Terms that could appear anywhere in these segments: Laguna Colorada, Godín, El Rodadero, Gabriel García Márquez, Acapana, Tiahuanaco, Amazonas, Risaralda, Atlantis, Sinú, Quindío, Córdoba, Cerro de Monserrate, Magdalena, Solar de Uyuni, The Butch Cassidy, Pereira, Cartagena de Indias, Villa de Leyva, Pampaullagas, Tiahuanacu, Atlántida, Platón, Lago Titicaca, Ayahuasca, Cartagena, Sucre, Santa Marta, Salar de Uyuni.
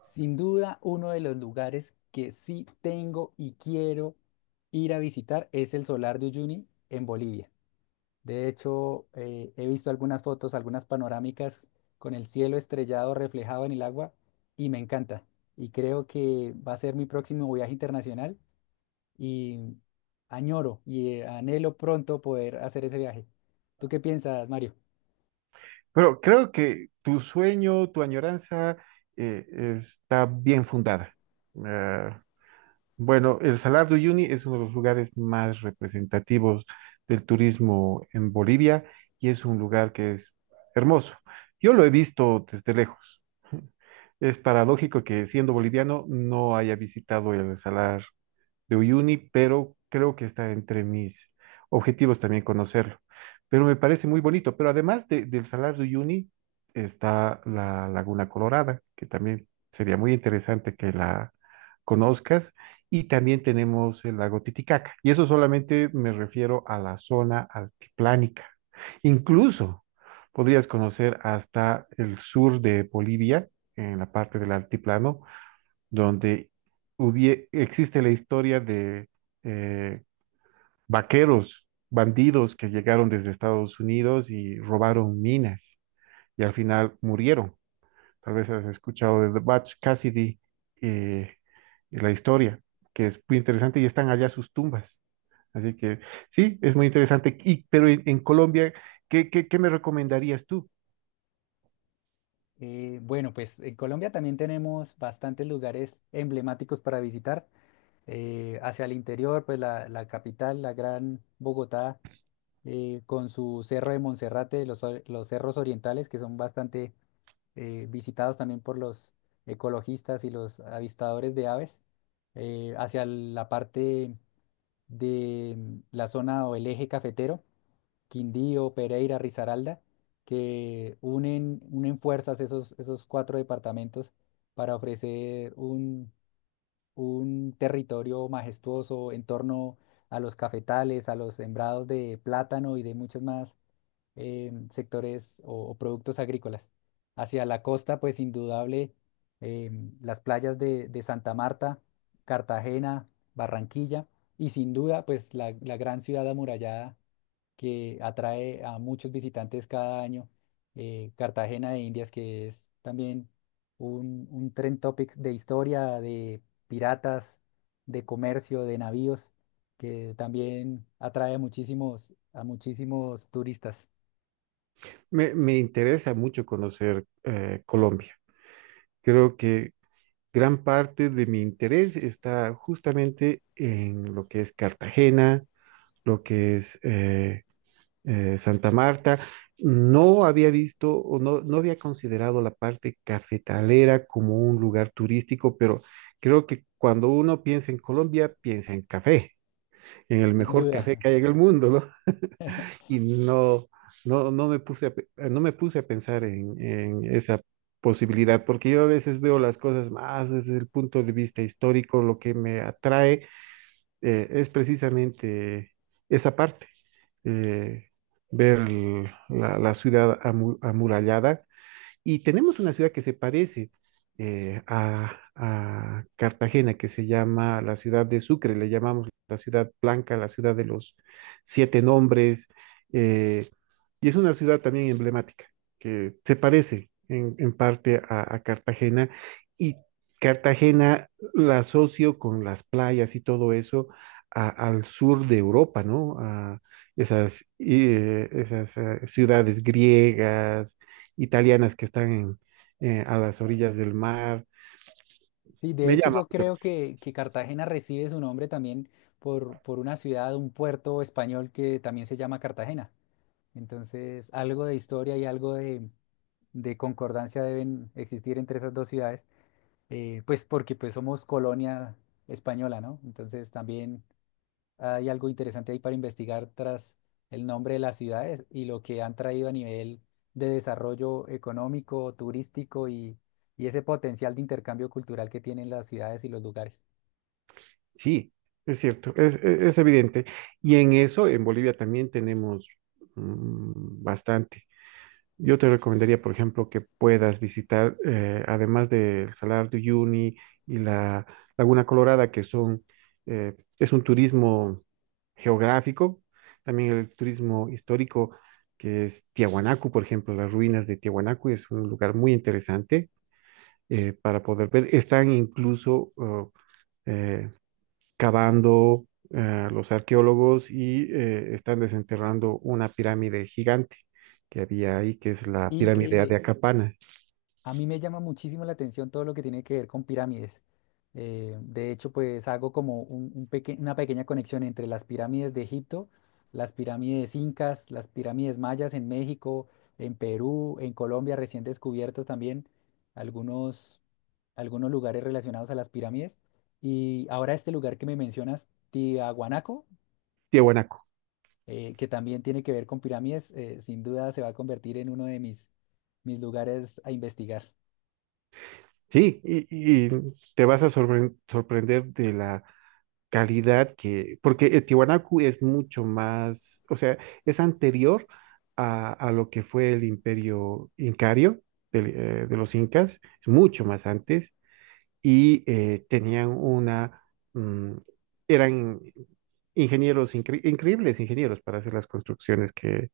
Sin duda, uno de los lugares que sí tengo y quiero ir a visitar es el Solar de Uyuni en Bolivia. De hecho, he visto algunas fotos, algunas panorámicas con el cielo estrellado reflejado en el agua y me encanta. Y creo que va a ser mi próximo viaje internacional y añoro y anhelo pronto poder hacer ese viaje. ¿Tú qué piensas, Mario? Pero creo que tu sueño, tu añoranza está bien fundada. Eh, bueno, el Salar de Uyuni es uno de los lugares más representativos del turismo en Bolivia y es un lugar que es hermoso. Yo lo he visto desde lejos. Es paradójico que siendo boliviano no haya visitado el Salar de Uyuni, pero creo que está entre mis objetivos también conocerlo. Pero me parece muy bonito. Pero del Salar de Uyuni está la Laguna Colorada, que también sería muy interesante que la conozcas. Y también tenemos el lago Titicaca. Y eso solamente me refiero a la zona altiplánica. Incluso podrías conocer hasta el sur de Bolivia, en la parte del altiplano donde existe la historia de eh, vaqueros, bandidos que llegaron desde Estados Unidos y robaron minas y al final murieron. Tal vez has escuchado de The Butch Cassidy eh, y la historia, que es muy interesante y están allá sus tumbas. Así que sí, es muy interesante. Pero en Colombia, qué me recomendarías tú? Bueno, pues en Colombia también tenemos bastantes lugares emblemáticos para visitar. Hacia el interior, pues la capital, la gran Bogotá, con su Cerro de Monserrate, los cerros orientales, que son bastante visitados también por los ecologistas y los avistadores de aves. Hacia la parte de la zona o el eje cafetero. Quindío, Pereira, Risaralda, que unen fuerzas esos cuatro departamentos para ofrecer un territorio majestuoso en torno a los cafetales, a los sembrados de plátano y de muchos más sectores o productos agrícolas. Hacia la costa, pues indudable, eh, las playas de Santa Marta, Cartagena, Barranquilla y sin duda, pues la gran ciudad amurallada que atrae a muchos visitantes cada año. Eh, Cartagena de Indias, que es también un trend topic de historia, de piratas, de comercio, de navíos, que también atrae a a muchísimos turistas. Me interesa mucho conocer Colombia. Creo que gran parte de mi interés está justamente en lo que es Cartagena, lo que es Santa Marta. No había visto o no había considerado la parte cafetalera como un lugar turístico, pero creo que cuando uno piensa en Colombia, piensa en café, en el Sin mejor duda. café que hay en el mundo, ¿no? Y no me puse a, no me puse a pensar en esa posibilidad, porque yo a veces veo las cosas más desde el punto de vista histórico, lo que me atrae es precisamente esa parte, eh, ver el- la, la ciudad amurallada, y tenemos una ciudad que se parece a Cartagena, que se llama la ciudad de Sucre. Le llamamos la ciudad blanca, la ciudad de los siete nombres, eh, y es una ciudad también emblemática, que se parece en parte a Cartagena, y Cartagena la asocio con las playas y todo eso al sur de Europa, ¿no? A esas, esas ciudades griegas, italianas que están a las orillas del mar. Sí, de Me hecho llama, yo creo que Cartagena recibe su nombre también por una ciudad, un puerto español que también se llama Cartagena. Entonces, algo de historia y algo de concordancia deben existir entre esas dos ciudades, pues porque pues somos colonia española, ¿no? Entonces también hay algo interesante ahí para investigar tras el nombre de las ciudades y lo que han traído a nivel de desarrollo económico, turístico y ese potencial de intercambio cultural que tienen las ciudades y los lugares. sí, es cierto, es evidente. Y en eso, en Bolivia también tenemos bastante. Yo te recomendaría, por ejemplo, que puedas visitar, además del Salar de Uyuni y la Laguna Colorada, que son, eh, es un turismo geográfico, también el turismo histórico, que es Tiahuanacu, por ejemplo. Las ruinas de Tiahuanacu es un lugar muy interesante para poder ver. Están incluso eh, cavando los arqueólogos y están desenterrando una pirámide gigante que había ahí, que es la pirámide de Increíble. Acapana, A mí me llama muchísimo la atención todo lo que tiene que ver con pirámides. De hecho, pues hago como una pequeña conexión entre las pirámides de Egipto, las pirámides incas, las pirámides mayas en México, en Perú, en Colombia, recién descubiertos también algunos, algunos lugares relacionados a las pirámides. Y ahora este lugar que me mencionas, Tiahuanaco, Tiahuanaco. Que también tiene que ver con pirámides, sin duda se va a convertir en uno de mis lugares a investigar. Sí, y te vas a sorprender de la calidad, que porque Tiahuanaco es mucho más, o sea, es anterior a lo que fue el imperio incario de los incas. Es mucho más antes, y tenían una, mm, eran ingenieros, increíbles ingenieros para hacer las construcciones que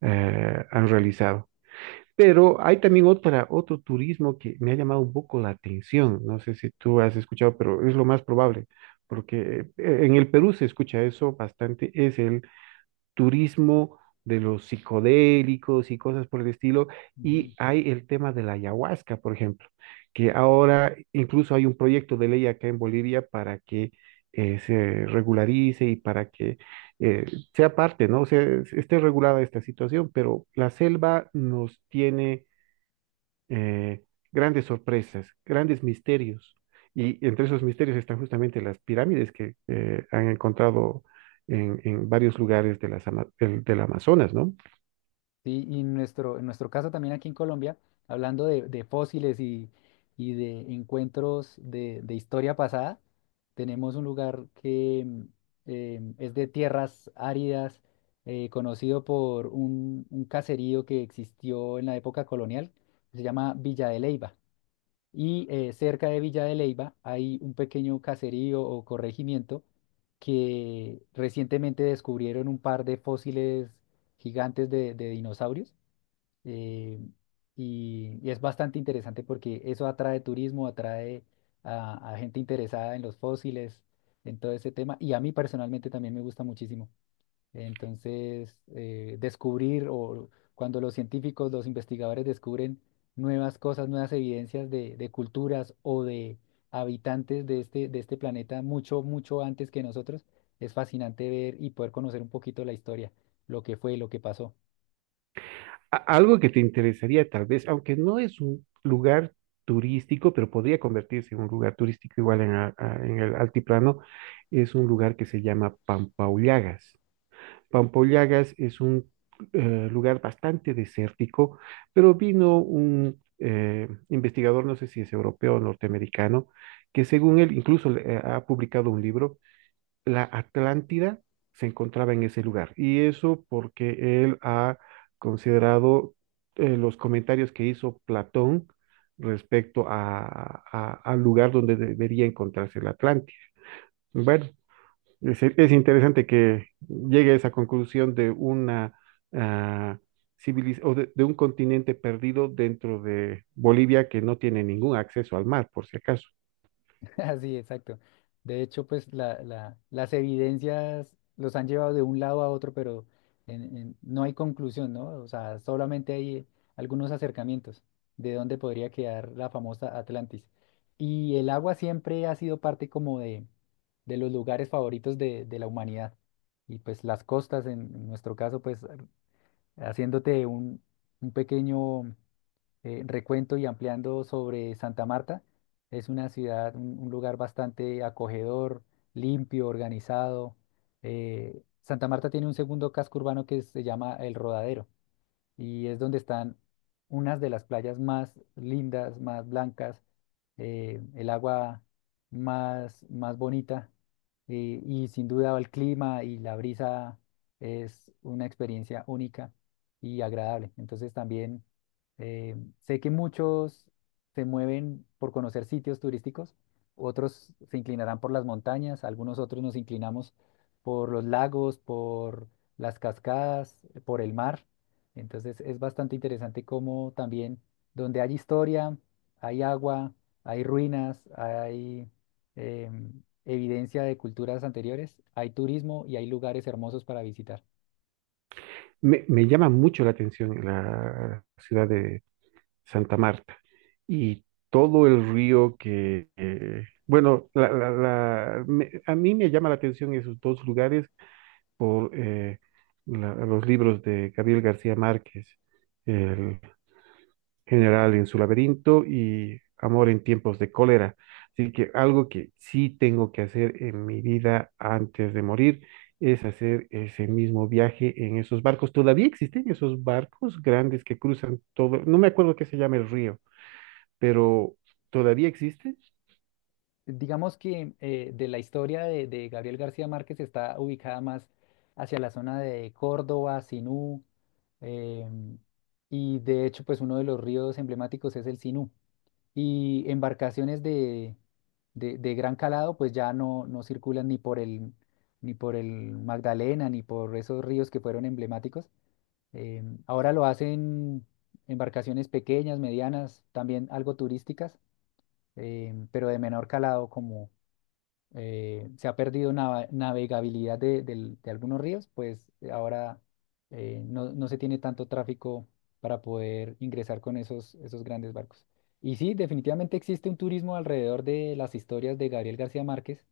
han realizado. Pero hay también otra, otro turismo que me ha llamado un poco la atención. No sé si tú has escuchado, pero es lo más probable, porque en el Perú se escucha eso bastante. Es el turismo de los psicodélicos y cosas por el estilo. Ujú. Y hay el tema de la ayahuasca, por ejemplo, que ahora incluso hay un proyecto de ley acá en Bolivia para que se regularice y para que eh, sea parte, ¿no? O sea, esté regulada esta situación. Pero la selva nos tiene eh, grandes sorpresas, grandes misterios. Y entre esos misterios están justamente las pirámides que han encontrado en varios lugares de del Amazonas, ¿no? Sí, y en nuestro caso también aquí en Colombia, hablando de fósiles y de encuentros de historia pasada, tenemos un lugar que es de tierras áridas, conocido por un caserío que existió en la época colonial, se llama Villa de Leyva. Y cerca de Villa de Leyva hay un pequeño caserío o corregimiento que recientemente descubrieron un par de fósiles gigantes de dinosaurios, eh, y es bastante interesante porque eso atrae turismo, atrae a gente interesada en los fósiles, en todo ese tema. Y a mí personalmente también me gusta muchísimo. Entonces, descubrir o cuando los científicos, los investigadores descubren nuevas cosas, nuevas evidencias de culturas o de habitantes de de este planeta mucho, mucho antes que nosotros, es fascinante ver y poder conocer un poquito la historia, lo que fue, lo que pasó. A- algo que te interesaría tal vez, aunque no es un lugar turístico, pero podría convertirse en un lugar turístico igual en el altiplano, es un lugar que se llama Pampaullagas. Pampollagas es un lugar bastante desértico, pero vino un investigador, no sé si es europeo o norteamericano, que según él incluso ha publicado un libro. La Atlántida se encontraba en ese lugar. Y eso porque él ha considerado los comentarios que hizo Platón respecto a, al lugar donde debería encontrarse la Atlántida. Bueno, es interesante que llegue a esa conclusión de una ah, de un continente perdido dentro de Bolivia que no tiene ningún acceso al mar, por si acaso. Así, exacto. De hecho, pues las evidencias los han llevado de un lado a otro, pero no hay conclusión, ¿no? O sea, solamente hay algunos acercamientos de dónde podría quedar la famosa Atlantis. Y el agua siempre ha sido parte como de los lugares favoritos de la humanidad. Y pues las costas, en nuestro caso, pues haciéndote un pequeño recuento y ampliando sobre Santa Marta. Es una ciudad, un lugar bastante acogedor, limpio, organizado. Santa Marta tiene un segundo casco urbano que se llama El Rodadero y es donde están unas de las playas más lindas, más blancas, el agua más bonita, y sin duda el clima y la brisa es una experiencia única y agradable. Entonces también eh, sé que muchos se mueven por conocer sitios turísticos, otros se inclinarán por las montañas, algunos otros nos inclinamos por los lagos, por las cascadas, por el mar. Entonces es bastante interesante cómo también donde hay historia, hay agua, hay ruinas, hay evidencia de culturas anteriores, hay turismo y hay lugares hermosos para visitar. Me llama mucho la atención la ciudad de Santa Marta y todo el río que, bueno, a mí me llama la atención esos dos lugares por los libros de Gabriel García Márquez, general en su laberinto y amor en tiempos de cólera. Así que algo que sí tengo que hacer en mi vida antes de morir es hacer ese mismo viaje en esos barcos. Todavía existen esos barcos grandes que cruzan todo, no me acuerdo qué se llama el río, pero todavía existen. Digamos que de la historia de Gabriel García Márquez está ubicada más hacia la zona de Córdoba, Sinú, em, y de hecho pues uno de los ríos emblemáticos es el Sinú. Y embarcaciones de gran calado pues ya no circulan ni por ni por el Magdalena, ni por esos ríos que fueron emblemáticos. Ahora lo hacen embarcaciones pequeñas, medianas, también algo turísticas, pero de menor calado como se ha perdido navegabilidad de algunos ríos, pues ahora no, no se tiene tanto tráfico para poder ingresar con esos grandes barcos. Y sí, definitivamente existe un turismo alrededor de las historias de Gabriel García Márquez,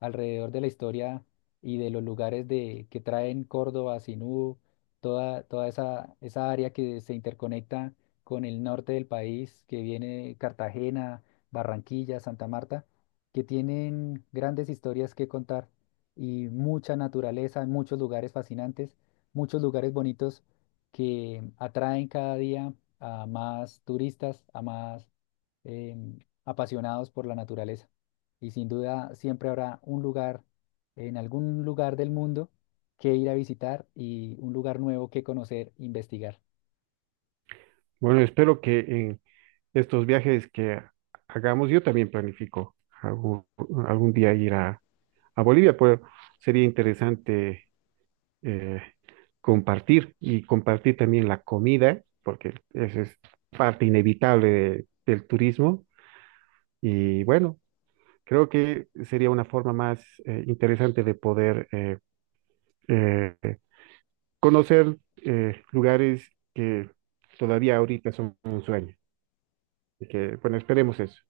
alrededor de la historia y de los lugares que traen Córdoba, Sinú, toda esa área que se interconecta con el norte del país, que viene Cartagena, Barranquilla, Santa Marta, que tienen grandes historias que contar y mucha naturaleza, muchos lugares fascinantes, muchos lugares bonitos que atraen cada día a más turistas, a más em, apasionados por la naturaleza y sin duda siempre habrá un lugar, en algún lugar del mundo que ir a visitar y un lugar nuevo que conocer, investigar. Bueno, espero que en estos viajes que hagamos, yo también planifico algún, algún día ir a Bolivia, pero sería interesante eh, compartir y compartir también la comida, porque esa es parte inevitable del turismo. Y bueno, creo que sería una forma más interesante de poder eh, conocer lugares que todavía ahorita son un sueño. Y que, bueno, esperemos eso.